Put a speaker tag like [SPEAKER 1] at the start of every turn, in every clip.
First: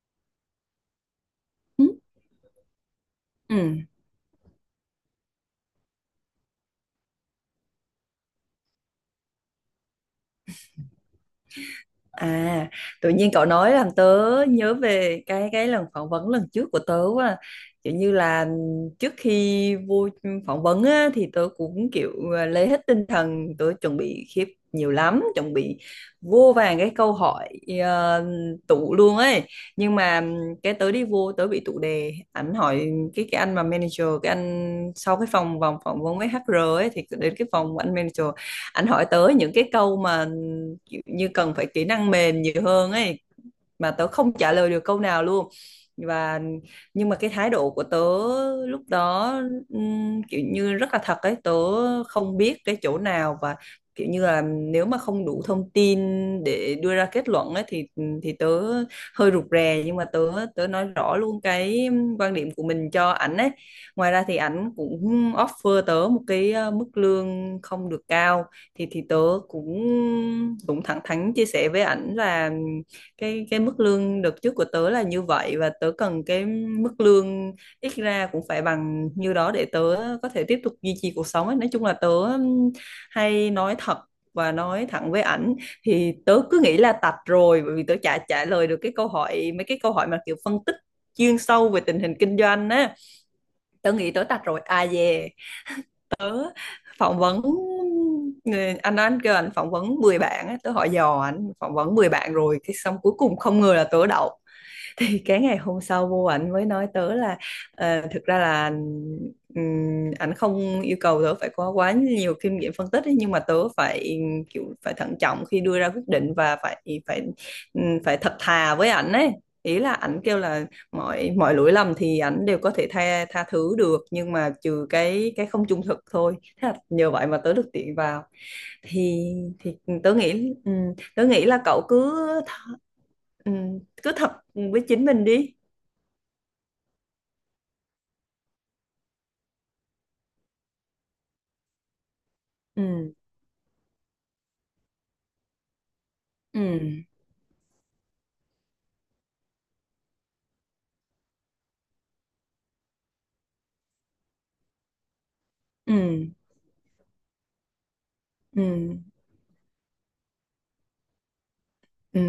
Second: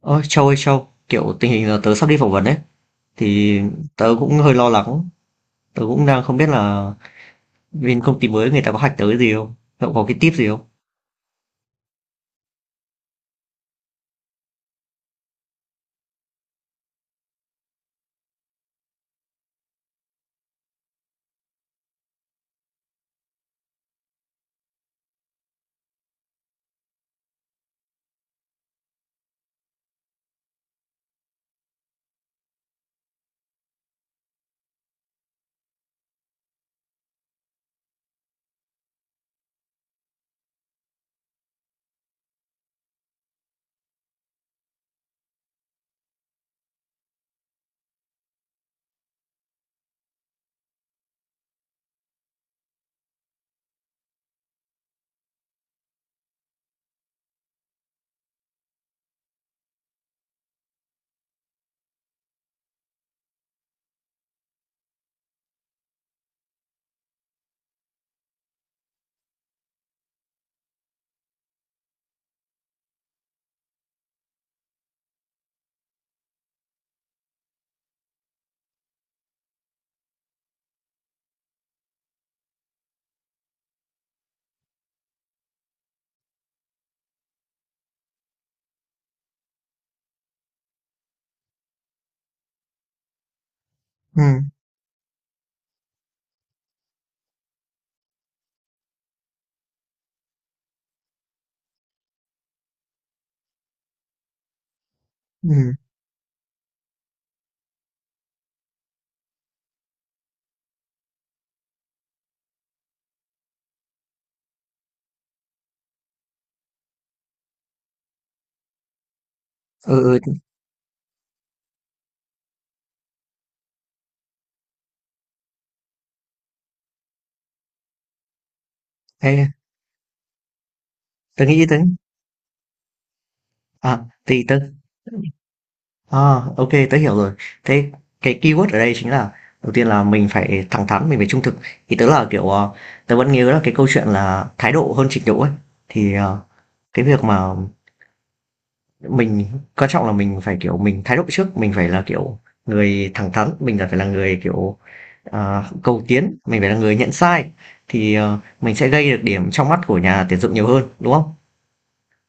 [SPEAKER 1] Ôi Châu ơi Châu, kiểu tình hình là
[SPEAKER 2] Ừ.
[SPEAKER 1] tớ sắp đi phỏng vấn ấy, thì
[SPEAKER 2] Ừ.
[SPEAKER 1] tớ cũng hơi lo lắng, tớ cũng đang không biết là bên công ty mới người ta có hack tớ cái gì không, cậu có cái tip gì không?
[SPEAKER 2] À, tự nhiên cậu nói làm tớ nhớ về cái lần phỏng vấn lần trước của tớ quá. Kiểu như là trước khi vô phỏng vấn á, thì tớ cũng kiểu lấy hết tinh thần, tớ chuẩn bị khiếp nhiều lắm, chuẩn bị vô vàng cái câu hỏi ờ, tụ luôn ấy. Nhưng mà cái tớ đi vô tớ bị tụ đề, ảnh hỏi cái anh mà manager, cái anh sau cái phòng vòng phỏng vấn với HR ấy thì đến cái phòng của anh manager, anh hỏi tới những cái câu mà như cần phải kỹ năng mềm nhiều hơn ấy mà tớ không trả lời được câu nào luôn. Và nhưng mà cái thái độ của tớ lúc đó kiểu như rất là thật ấy, tớ không biết cái chỗ nào và kiểu như là nếu mà không đủ thông tin để đưa ra kết luận ấy thì tớ hơi rụt rè, nhưng mà tớ tớ nói rõ luôn cái quan điểm của mình cho ảnh ấy. Ngoài ra thì ảnh cũng offer tớ một cái mức lương không được cao, thì tớ cũng cũng thẳng thắn chia sẻ với ảnh là cái mức lương đợt trước của tớ là như vậy, và tớ cần cái mức lương ít ra cũng phải bằng như đó để tớ có thể tiếp tục duy trì cuộc sống ấy. Nói chung là tớ hay nói thật và nói thẳng với ảnh, thì tớ cứ nghĩ là tạch rồi bởi vì tớ chả trả lời được cái câu hỏi mấy cái câu hỏi mà kiểu phân tích chuyên sâu về tình hình kinh doanh á. Tớ nghĩ
[SPEAKER 1] Ừ,
[SPEAKER 2] tớ tạch rồi. À về Tớ phỏng vấn người anh đó, anh kêu anh phỏng vấn 10 bạn á, tớ hỏi dò anh phỏng vấn 10 bạn rồi, cái xong cuối cùng không ngờ là tớ đậu. Thì cái ngày
[SPEAKER 1] ừ,
[SPEAKER 2] hôm sau vô ảnh mới nói tớ là thực ra là ảnh không yêu cầu tớ phải có quá nhiều kinh nghiệm phân tích ấy, nhưng mà tớ phải kiểu phải thận trọng khi đưa ra quyết định và phải phải phải thật thà với ảnh ấy. Ý là
[SPEAKER 1] ừ,
[SPEAKER 2] ảnh
[SPEAKER 1] ừ,
[SPEAKER 2] kêu là mọi mọi lỗi lầm thì ảnh đều có thể tha tha thứ được, nhưng mà trừ cái không trung thực thôi, thế là nhờ vậy mà tớ được tiện vào. thì
[SPEAKER 1] ê,
[SPEAKER 2] thì ừ, tớ nghĩ ừ, tớ
[SPEAKER 1] tớ
[SPEAKER 2] nghĩ là
[SPEAKER 1] nghĩ tớ,
[SPEAKER 2] cậu cứ th- ừ,
[SPEAKER 1] à,
[SPEAKER 2] cứ thật
[SPEAKER 1] thì tớ,
[SPEAKER 2] với chính mình đi.
[SPEAKER 1] à, ok, tớ hiểu rồi. Thế cái keyword ở đây chính là, đầu tiên là mình phải thẳng thắn, mình phải trung thực. Thì tớ là kiểu,
[SPEAKER 2] Ừ.
[SPEAKER 1] tớ vẫn nhớ là cái câu chuyện là thái độ hơn trình độ ấy, thì cái
[SPEAKER 2] Ừ.
[SPEAKER 1] việc mà mình quan trọng là mình phải kiểu mình thái độ trước mình phải là kiểu người thẳng thắn mình là phải là người kiểu cầu
[SPEAKER 2] Ừ.
[SPEAKER 1] tiến mình phải là người nhận sai thì
[SPEAKER 2] Ừ.
[SPEAKER 1] mình sẽ gây được điểm trong mắt của nhà tuyển dụng nhiều hơn đúng không?
[SPEAKER 2] Ừ.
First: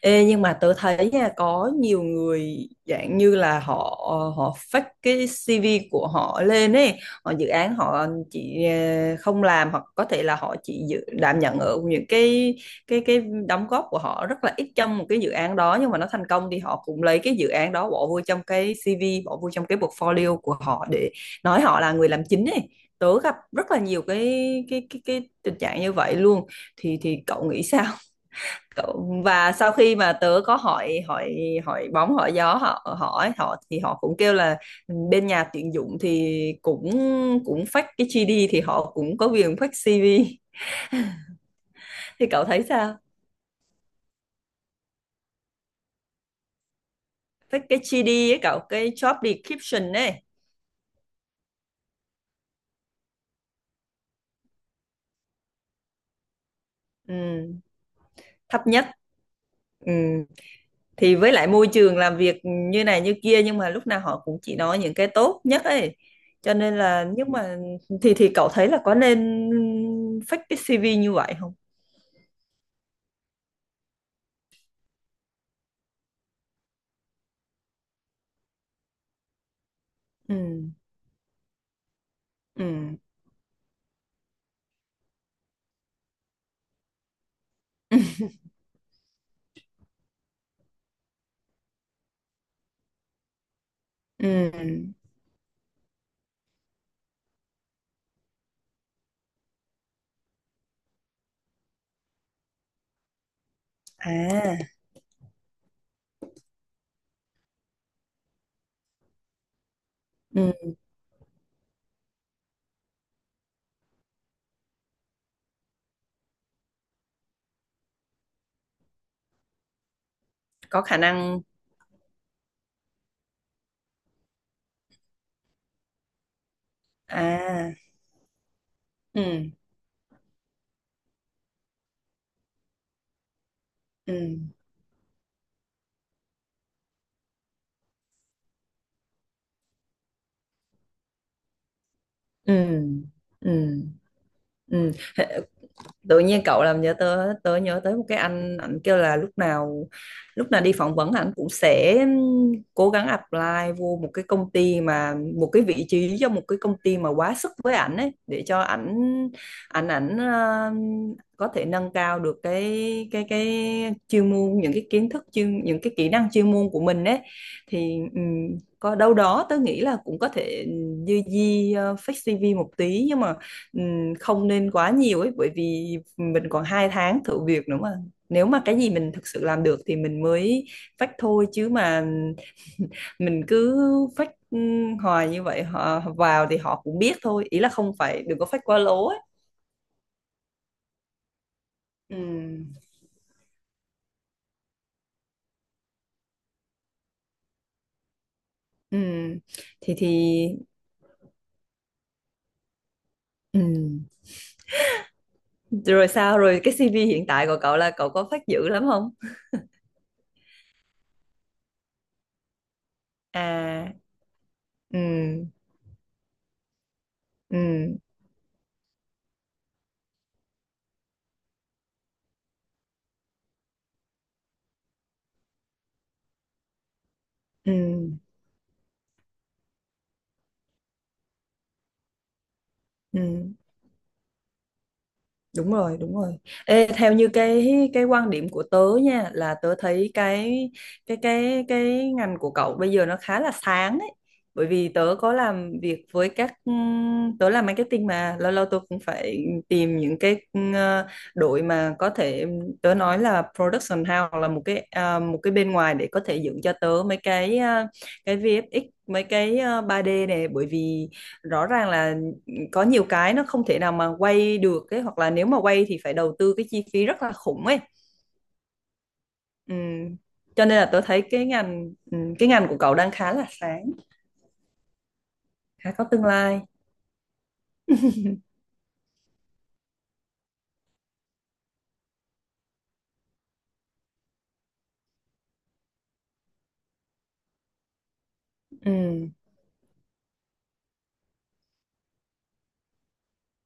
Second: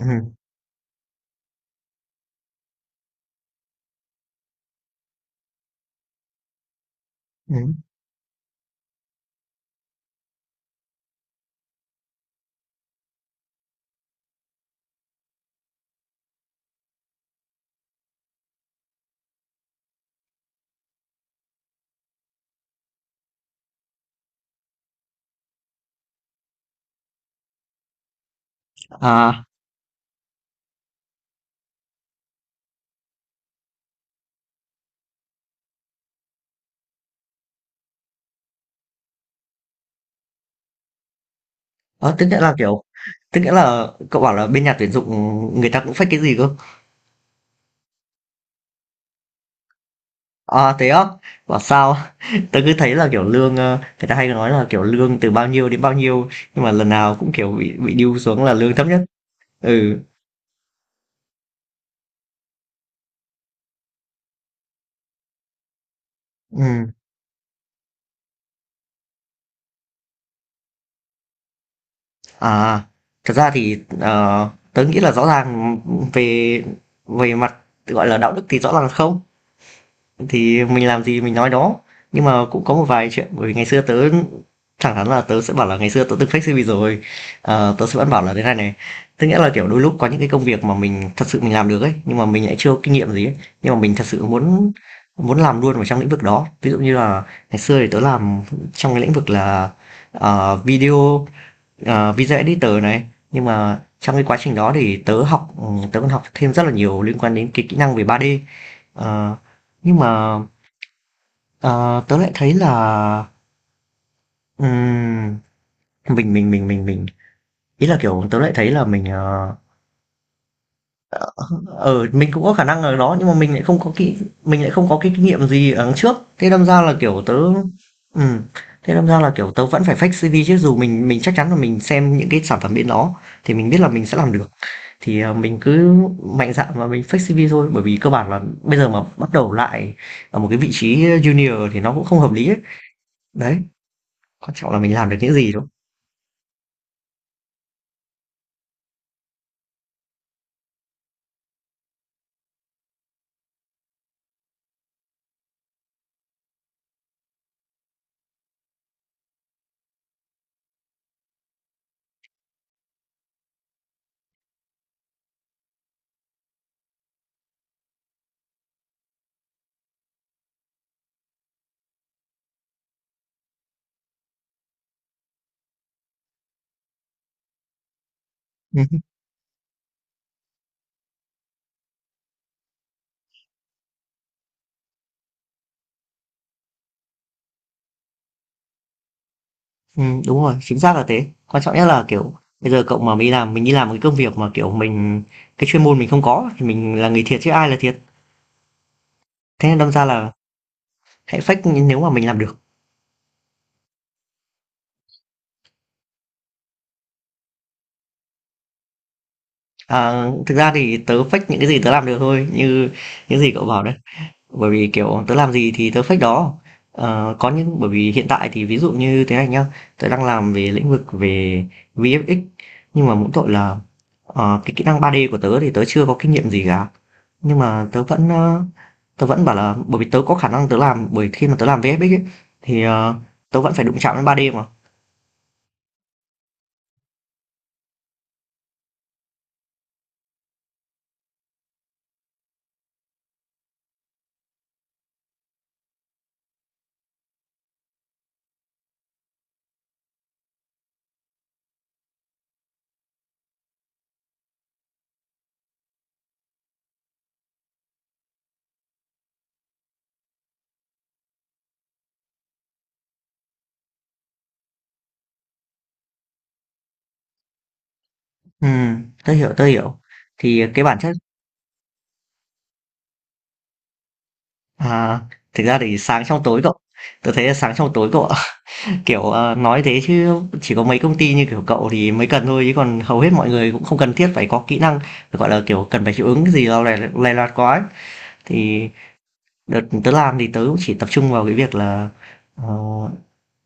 [SPEAKER 2] Ê, nhưng mà tớ thấy nha, có nhiều người dạng như là họ họ fake cái CV của họ lên ấy, họ dự
[SPEAKER 1] Ừ.
[SPEAKER 2] án họ chỉ không làm hoặc có thể là họ chỉ dự, đảm nhận ở những cái cái đóng góp của họ rất là ít trong một cái dự án đó, nhưng mà nó thành công thì họ cũng lấy cái dự án đó bỏ vô trong cái CV, bỏ vô trong cái portfolio của họ để nói họ là người làm chính ấy. Tớ gặp rất là nhiều cái tình trạng như vậy luôn. Thì cậu nghĩ sao?
[SPEAKER 1] À,
[SPEAKER 2] Và sau khi mà tớ có hỏi hỏi hỏi bóng hỏi gió, họ hỏi họ thì họ cũng kêu là bên nhà tuyển dụng thì cũng cũng fake cái GD thì họ cũng có quyền fake CV.
[SPEAKER 1] ờ, tức
[SPEAKER 2] Thì
[SPEAKER 1] nghĩa
[SPEAKER 2] cậu
[SPEAKER 1] là
[SPEAKER 2] thấy
[SPEAKER 1] kiểu
[SPEAKER 2] sao?
[SPEAKER 1] tức nghĩa là cậu bảo là bên nhà tuyển dụng người ta cũng fake cái gì cơ?
[SPEAKER 2] Fake cái GD ấy cậu, cái job description ấy.
[SPEAKER 1] À thế á? Bảo sao tớ cứ thấy là kiểu lương, người ta hay nói là kiểu lương từ bao nhiêu đến bao nhiêu, nhưng mà lần nào cũng kiểu
[SPEAKER 2] Ừ,
[SPEAKER 1] bị điêu xuống là
[SPEAKER 2] thấp
[SPEAKER 1] lương thấp
[SPEAKER 2] nhất.
[SPEAKER 1] nhất.
[SPEAKER 2] Ừ.
[SPEAKER 1] Ừ,
[SPEAKER 2] Thì với lại môi trường làm việc như này như kia, nhưng mà lúc nào họ cũng chỉ nói những cái tốt nhất ấy, cho nên
[SPEAKER 1] ừ.
[SPEAKER 2] là nhưng mà thì cậu thấy là có nên fake cái CV như vậy không?
[SPEAKER 1] À, thật ra thì, tớ nghĩ là rõ ràng về về mặt, gọi là, đạo đức thì rõ ràng là không,
[SPEAKER 2] Ừ.
[SPEAKER 1] thì mình làm gì mình nói đó. Nhưng mà cũng
[SPEAKER 2] Ừ.
[SPEAKER 1] có một vài chuyện, bởi vì ngày xưa tớ thẳng thắn là tớ sẽ bảo là ngày xưa tớ từng fake CV rồi. Ờ, tớ sẽ vẫn
[SPEAKER 2] Ừ.
[SPEAKER 1] bảo là thế này này, tức nghĩa là, kiểu, đôi lúc có những cái công việc mà mình thật sự mình làm được ấy, nhưng mà mình lại chưa có kinh nghiệm gì ấy, nhưng mà mình thật sự
[SPEAKER 2] Ừ.
[SPEAKER 1] muốn muốn làm luôn vào trong lĩnh vực đó. Ví dụ như là ngày xưa thì tớ làm trong cái lĩnh vực là, video, video editor này, nhưng mà trong cái quá trình đó
[SPEAKER 2] À.
[SPEAKER 1] thì tớ học tớ còn học thêm rất là nhiều liên quan đến cái kỹ năng về 3D. Ờ, nhưng mà
[SPEAKER 2] Ừ,
[SPEAKER 1] ờ, tớ lại thấy là ừm, mình ý là kiểu tớ lại thấy là mình,
[SPEAKER 2] có khả
[SPEAKER 1] ờ
[SPEAKER 2] năng.
[SPEAKER 1] ờ, mình cũng có khả năng ở đó nhưng mà mình lại không có cái kinh nghiệm gì ở trước, thế đâm ra là kiểu tớ,
[SPEAKER 2] À.
[SPEAKER 1] ừ, thế đâm ra là kiểu
[SPEAKER 2] Ừ.
[SPEAKER 1] tớ vẫn phải fake CV chứ, dù mình chắc chắn là mình xem những cái sản phẩm bên đó thì mình biết là mình sẽ làm được,
[SPEAKER 2] Ừ.
[SPEAKER 1] thì mình cứ mạnh dạn mà mình fake CV thôi, bởi vì cơ bản là bây giờ mà bắt đầu lại ở một cái vị trí junior thì nó cũng không hợp lý
[SPEAKER 2] Ừ.
[SPEAKER 1] ấy. Đấy,
[SPEAKER 2] Ừ.
[SPEAKER 1] quan trọng là
[SPEAKER 2] Ừ.
[SPEAKER 1] mình làm được những gì đúng không?
[SPEAKER 2] Tự nhiên cậu làm nhớ tới, tớ nhớ tới một cái anh, ảnh kêu là lúc nào đi phỏng vấn ảnh cũng sẽ cố gắng apply vô một cái công ty mà một cái vị trí cho một cái công ty mà quá sức với ảnh ấy để cho ảnh ảnh ảnh ờ, có thể nâng cao được cái chuyên môn, những cái kiến thức chuyên, những cái kỹ năng chuyên môn của mình ấy. Thì có đâu đó tớ nghĩ là cũng có thể dư di fake CV một tí, nhưng mà không nên quá nhiều ấy, bởi vì mình còn 2 tháng thử việc nữa mà, nếu mà cái
[SPEAKER 1] Ừm,
[SPEAKER 2] gì mình thực sự làm được thì mình mới phách thôi, chứ mà mình cứ phách hoài như vậy họ vào thì họ cũng biết thôi, ý là không phải đừng có phách quá lố ấy.
[SPEAKER 1] đúng rồi, chính xác là thế. Quan trọng nhất là kiểu
[SPEAKER 2] Ừm.
[SPEAKER 1] bây giờ cậu mà mình làm mình đi làm một cái công việc mà kiểu mình cái chuyên môn mình không có thì mình là người thiệt chứ ai là thiệt.
[SPEAKER 2] Ừm.
[SPEAKER 1] Thế nên đâm
[SPEAKER 2] thì
[SPEAKER 1] ra
[SPEAKER 2] thì
[SPEAKER 1] là hãy fake nếu mà mình làm được.
[SPEAKER 2] ừm. Rồi sao, rồi cái CV hiện tại của cậu là cậu có phách dữ lắm không?
[SPEAKER 1] À, thực ra thì tớ fake những cái gì tớ làm được thôi, như những gì cậu bảo đấy.
[SPEAKER 2] À.
[SPEAKER 1] Bởi vì kiểu tớ
[SPEAKER 2] Ừ.
[SPEAKER 1] làm gì thì tớ fake đó. Ờ, có những bởi
[SPEAKER 2] Ừ.
[SPEAKER 1] vì hiện tại thì ví dụ như thế này nhá, tớ đang làm về lĩnh vực về VFX, nhưng mà mỗi tội là, cái kỹ năng 3D của tớ thì tớ chưa có kinh nghiệm gì cả, nhưng
[SPEAKER 2] Ừ.
[SPEAKER 1] mà tớ vẫn, tớ vẫn bảo là bởi vì tớ có khả năng tớ làm, bởi khi mà tớ làm VFX ấy, thì
[SPEAKER 2] Ừm.
[SPEAKER 1] tớ vẫn phải đụng chạm đến 3D mà.
[SPEAKER 2] Đúng rồi, đúng rồi. Ê, theo như cái quan điểm của tớ nha, là tớ thấy cái ngành của cậu bây giờ nó khá là sáng ấy. Bởi vì tớ có làm việc với các tớ làm marketing mà lâu lâu tớ cũng phải tìm những cái đội mà có thể tớ nói là production house, hoặc là một cái một cái bên ngoài để có thể dựng cho tớ mấy cái cái VFX, mấy cái 3D này, bởi vì rõ ràng là có nhiều cái nó không thể nào mà quay được ấy, hoặc là nếu mà quay thì phải đầu tư cái chi phí rất là khủng ấy.
[SPEAKER 1] Ừ, tớ hiểu
[SPEAKER 2] Ừm.
[SPEAKER 1] thì
[SPEAKER 2] Cho nên
[SPEAKER 1] cái
[SPEAKER 2] là
[SPEAKER 1] bản
[SPEAKER 2] tôi
[SPEAKER 1] chất,
[SPEAKER 2] thấy cái ngành của cậu đang khá là sáng,
[SPEAKER 1] à, thực ra
[SPEAKER 2] khá
[SPEAKER 1] thì
[SPEAKER 2] có
[SPEAKER 1] sáng
[SPEAKER 2] tương
[SPEAKER 1] trong tối
[SPEAKER 2] lai.
[SPEAKER 1] cậu, tớ thấy là sáng trong tối cậu. Kiểu, nói thế chứ chỉ có mấy công ty như kiểu cậu thì mới cần thôi, chứ còn hầu hết mọi người cũng không cần thiết phải có kỹ năng, phải gọi là, kiểu, cần phải hiệu ứng gì đó lè lòe loạt quá ấy. Thì
[SPEAKER 2] Ừm.
[SPEAKER 1] đợt tớ làm thì tớ cũng chỉ tập trung vào cái việc là, ờ,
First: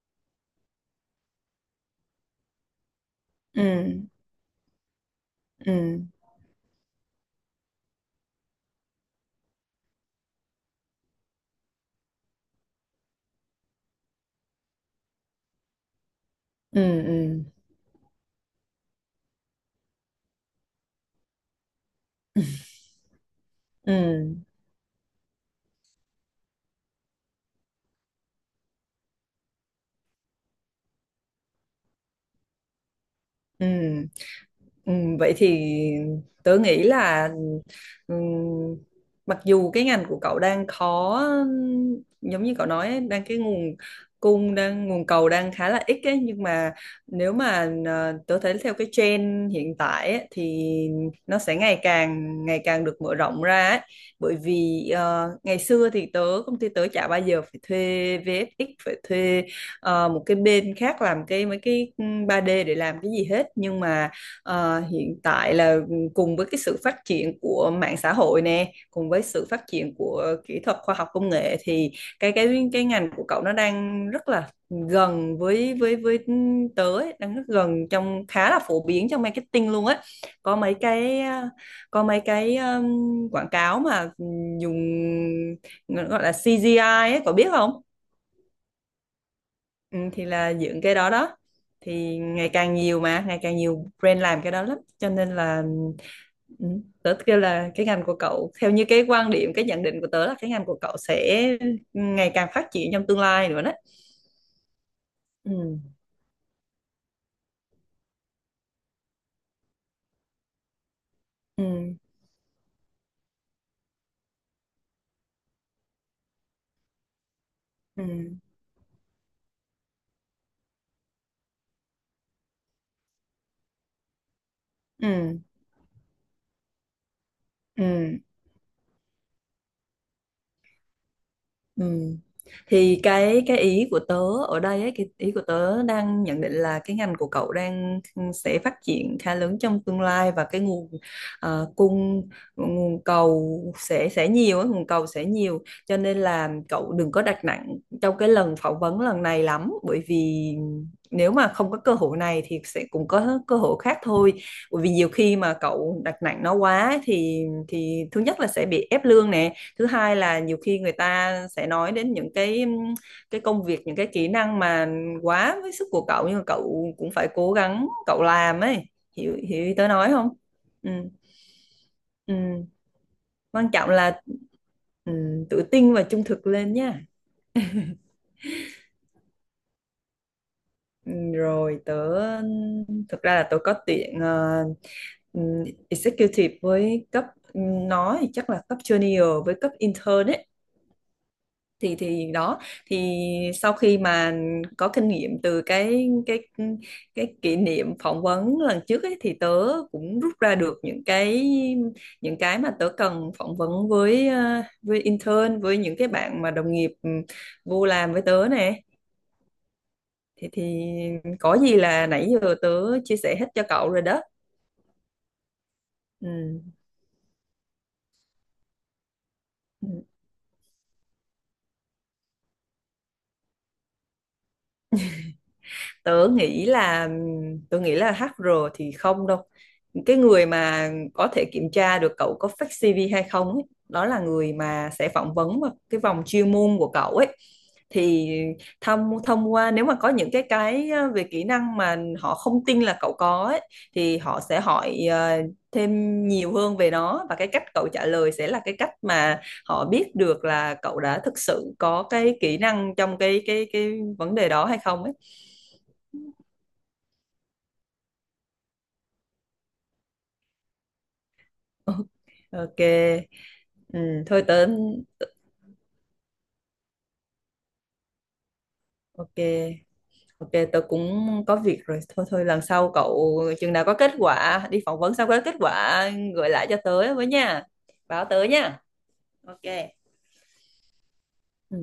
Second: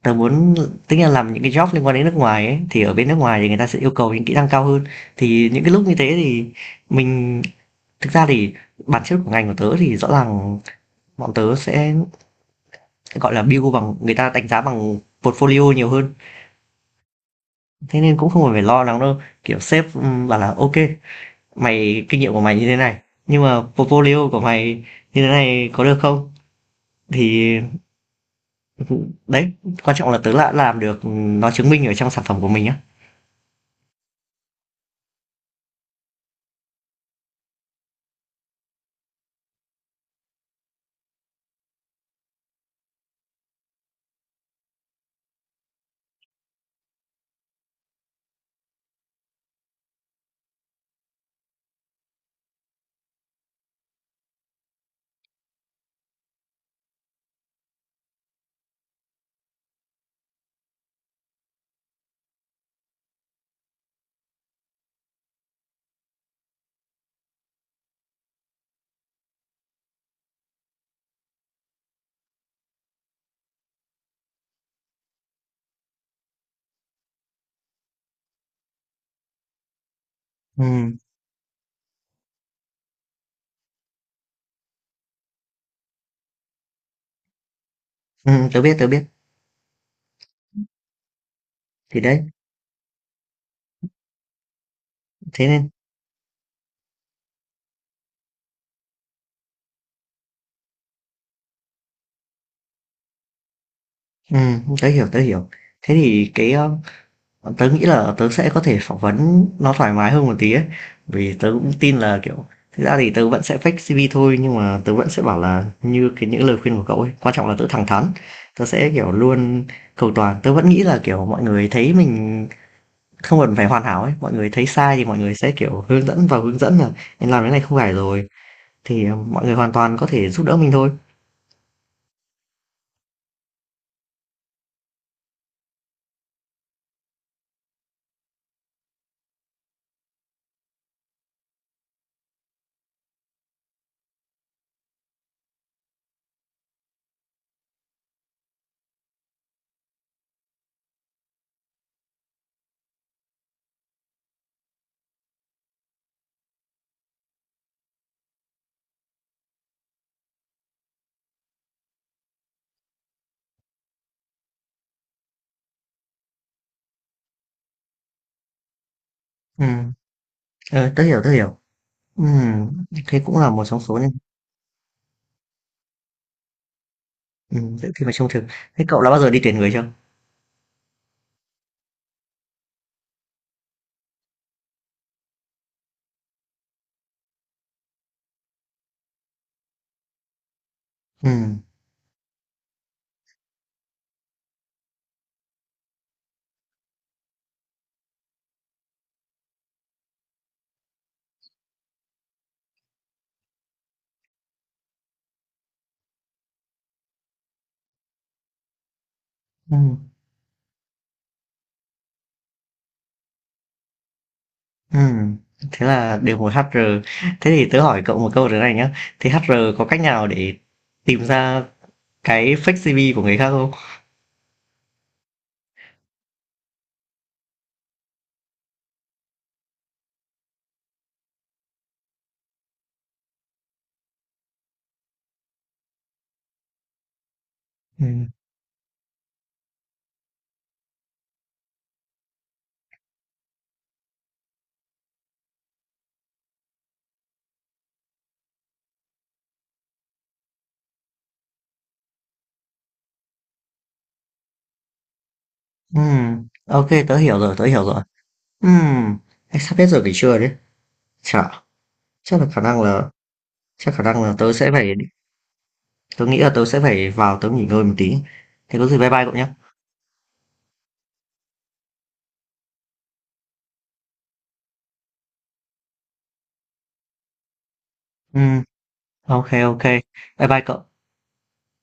[SPEAKER 1] tớ muốn tính là làm những cái job liên quan đến nước ngoài ấy, thì ở bên nước ngoài thì người ta sẽ yêu
[SPEAKER 2] Ừm.
[SPEAKER 1] cầu những kỹ năng cao hơn. Thì những cái lúc như
[SPEAKER 2] Ừm.
[SPEAKER 1] thế thì mình thực ra thì bản chất của ngành của tớ thì rõ ràng bọn tớ sẽ, gọi là, build bằng người ta đánh giá bằng portfolio nhiều hơn.
[SPEAKER 2] Ừm. Ừm.
[SPEAKER 1] Thế nên cũng không cần phải lo lắng đâu, kiểu sếp, bảo là "ok mày kinh nghiệm của mày như thế này, nhưng mà portfolio của
[SPEAKER 2] Ừm.
[SPEAKER 1] mày như thế này có được không?" Thì ừ, đấy, quan trọng là tớ đã làm được, ừ, nó chứng minh ở trong sản phẩm của mình á.
[SPEAKER 2] Ừm. Ừ, vậy thì tớ nghĩ là ừm, mặc dù cái ngành của cậu đang khó, giống như cậu nói ấy, đang cái nguồn cung đang, nguồn cầu đang khá là ít ấy, nhưng mà nếu mà tớ thấy theo cái trend hiện tại ấy, thì nó sẽ ngày càng được mở rộng ra ấy. Bởi vì ngày xưa thì công ty tớ chả bao giờ phải thuê VFX, phải thuê một cái bên khác làm cái mấy cái ba d để làm cái gì hết, nhưng mà hiện tại là cùng với cái sự phát triển của mạng xã hội nè, cùng với sự phát triển của kỹ thuật khoa học công nghệ, thì cái ngành của cậu nó đang rất là gần với tớ ấy, đang rất gần trong, khá là phổ biến trong marketing luôn á. Có mấy
[SPEAKER 1] Ừm,
[SPEAKER 2] cái ờ, có mấy cái quảng cáo mà dùng gọi là CGI ấy, cậu biết không?
[SPEAKER 1] tớ biết, tớ biết.
[SPEAKER 2] Ừ, thì là dựng cái đó đó,
[SPEAKER 1] Thì
[SPEAKER 2] thì
[SPEAKER 1] đấy,
[SPEAKER 2] ngày càng nhiều mà ngày càng nhiều brand làm cái đó lắm cho nên
[SPEAKER 1] thế
[SPEAKER 2] là
[SPEAKER 1] nên
[SPEAKER 2] ừ, tớ kêu là cái ngành của cậu theo như cái quan điểm, cái nhận định của tớ là cái ngành của cậu sẽ ngày càng phát triển trong tương lai nữa đó.
[SPEAKER 1] tớ hiểu, tớ hiểu.
[SPEAKER 2] Ừ.
[SPEAKER 1] Thế thì cái, tớ nghĩ là tớ sẽ có thể phỏng vấn nó thoải mái hơn một tí ấy, vì tớ cũng tin
[SPEAKER 2] Ừ.
[SPEAKER 1] là, kiểu thực ra thì tớ vẫn sẽ fake CV thôi, nhưng mà tớ vẫn sẽ bảo là như cái những lời khuyên của cậu ấy, quan trọng là tớ thẳng
[SPEAKER 2] Ừ.
[SPEAKER 1] thắn, tớ sẽ, kiểu, luôn cầu toàn. Tớ vẫn nghĩ là, kiểu, mọi người thấy mình không cần phải hoàn hảo ấy, mọi người thấy sai thì mọi người
[SPEAKER 2] Ừ.
[SPEAKER 1] sẽ, kiểu, hướng dẫn và hướng dẫn là "Em làm cái này không
[SPEAKER 2] Ừ.
[SPEAKER 1] phải
[SPEAKER 2] Ừ.
[SPEAKER 1] rồi", thì mọi người hoàn toàn có thể giúp đỡ mình thôi.
[SPEAKER 2] Ừ. Thì cái ý của tớ ở đây ấy, cái ý của tớ đang nhận định là cái ngành của cậu đang sẽ phát triển khá lớn trong tương lai, và cái nguồn cung, nguồn cầu sẽ nhiều ấy, nguồn cầu sẽ nhiều, cho nên là cậu đừng có đặt nặng trong cái lần phỏng vấn lần này lắm, bởi vì nếu mà không có cơ hội này thì sẽ cũng có cơ hội khác thôi. Bởi vì nhiều khi mà cậu đặt nặng nó quá ấy thì thứ nhất là sẽ bị ép lương nè, thứ hai là nhiều khi người ta sẽ nói đến những cái công việc, những cái kỹ năng mà quá với sức của cậu, nhưng mà cậu cũng phải cố gắng cậu làm ấy. Hiểu hiểu ý tớ
[SPEAKER 1] Ừm,
[SPEAKER 2] nói không? Ừ.
[SPEAKER 1] tớ hiểu, tớ hiểu.
[SPEAKER 2] Ừ.
[SPEAKER 1] Ừm, thế cũng là một
[SPEAKER 2] Quan
[SPEAKER 1] trong
[SPEAKER 2] trọng
[SPEAKER 1] số
[SPEAKER 2] là ừ, tự tin và trung thực lên nha.
[SPEAKER 1] những khi mà trông thực. Thế cậu đã bao giờ đi tuyển người chưa?
[SPEAKER 2] Ừ, rồi tớ, thực ra là tớ có tuyển ừ, executive với cấp nó thì chắc là cấp junior với cấp intern ấy.
[SPEAKER 1] Ừm.
[SPEAKER 2] Thì đó thì sau khi mà có kinh nghiệm từ cái kỷ niệm phỏng vấn lần trước ấy, thì tớ cũng rút ra được những cái, những cái mà tớ cần phỏng vấn với với intern, với những cái bạn mà đồng nghiệp vô làm với tớ nè.
[SPEAKER 1] Ừm,
[SPEAKER 2] Thì có gì là nãy giờ tớ chia sẻ hết cho cậu rồi đó.
[SPEAKER 1] ừm, thế là đều một
[SPEAKER 2] Ừ.
[SPEAKER 1] HR. Thế thì tớ hỏi cậu một câu thế này nhá, thế HR có
[SPEAKER 2] Ừ.
[SPEAKER 1] cách nào để tìm ra cái fake CV của người khác không?
[SPEAKER 2] tớ nghĩ là Tớ nghĩ là hát HR thì không đâu. Cái người mà có thể kiểm tra được cậu có fake CV hay không ấy, đó là người mà sẽ phỏng vấn vào cái vòng chuyên môn của cậu ấy.
[SPEAKER 1] Ừm,
[SPEAKER 2] Thì thông thông qua nếu mà có những cái về kỹ năng mà họ không tin là cậu có ấy, thì họ sẽ hỏi thêm nhiều hơn về nó, và cái cách cậu trả lời sẽ là cái cách mà họ biết được là cậu đã thực sự có cái kỹ năng trong cái vấn đề đó hay không ấy.
[SPEAKER 1] ok, tớ hiểu rồi, tớ hiểu rồi. Ừm, anh sắp hết giờ nghỉ trưa đấy. Chả, chắc là khả
[SPEAKER 2] Ok.
[SPEAKER 1] năng là, chắc khả
[SPEAKER 2] Ừ,
[SPEAKER 1] năng là
[SPEAKER 2] thôi
[SPEAKER 1] tớ
[SPEAKER 2] tớ.
[SPEAKER 1] sẽ phải, tớ nghĩ là tớ sẽ phải vào tớ nghỉ ngơi một tí. Thế có gì bye bye cậu
[SPEAKER 2] Ok.
[SPEAKER 1] nhé.
[SPEAKER 2] Ok, tớ cũng có việc rồi. Thôi thôi, lần sau cậu chừng nào có kết quả đi phỏng vấn xong, có kết quả gửi lại cho tớ với nha, báo tớ
[SPEAKER 1] Ừm,
[SPEAKER 2] nha.
[SPEAKER 1] ok,
[SPEAKER 2] Ok.
[SPEAKER 1] ok, bye bye cậu.
[SPEAKER 2] Ừ.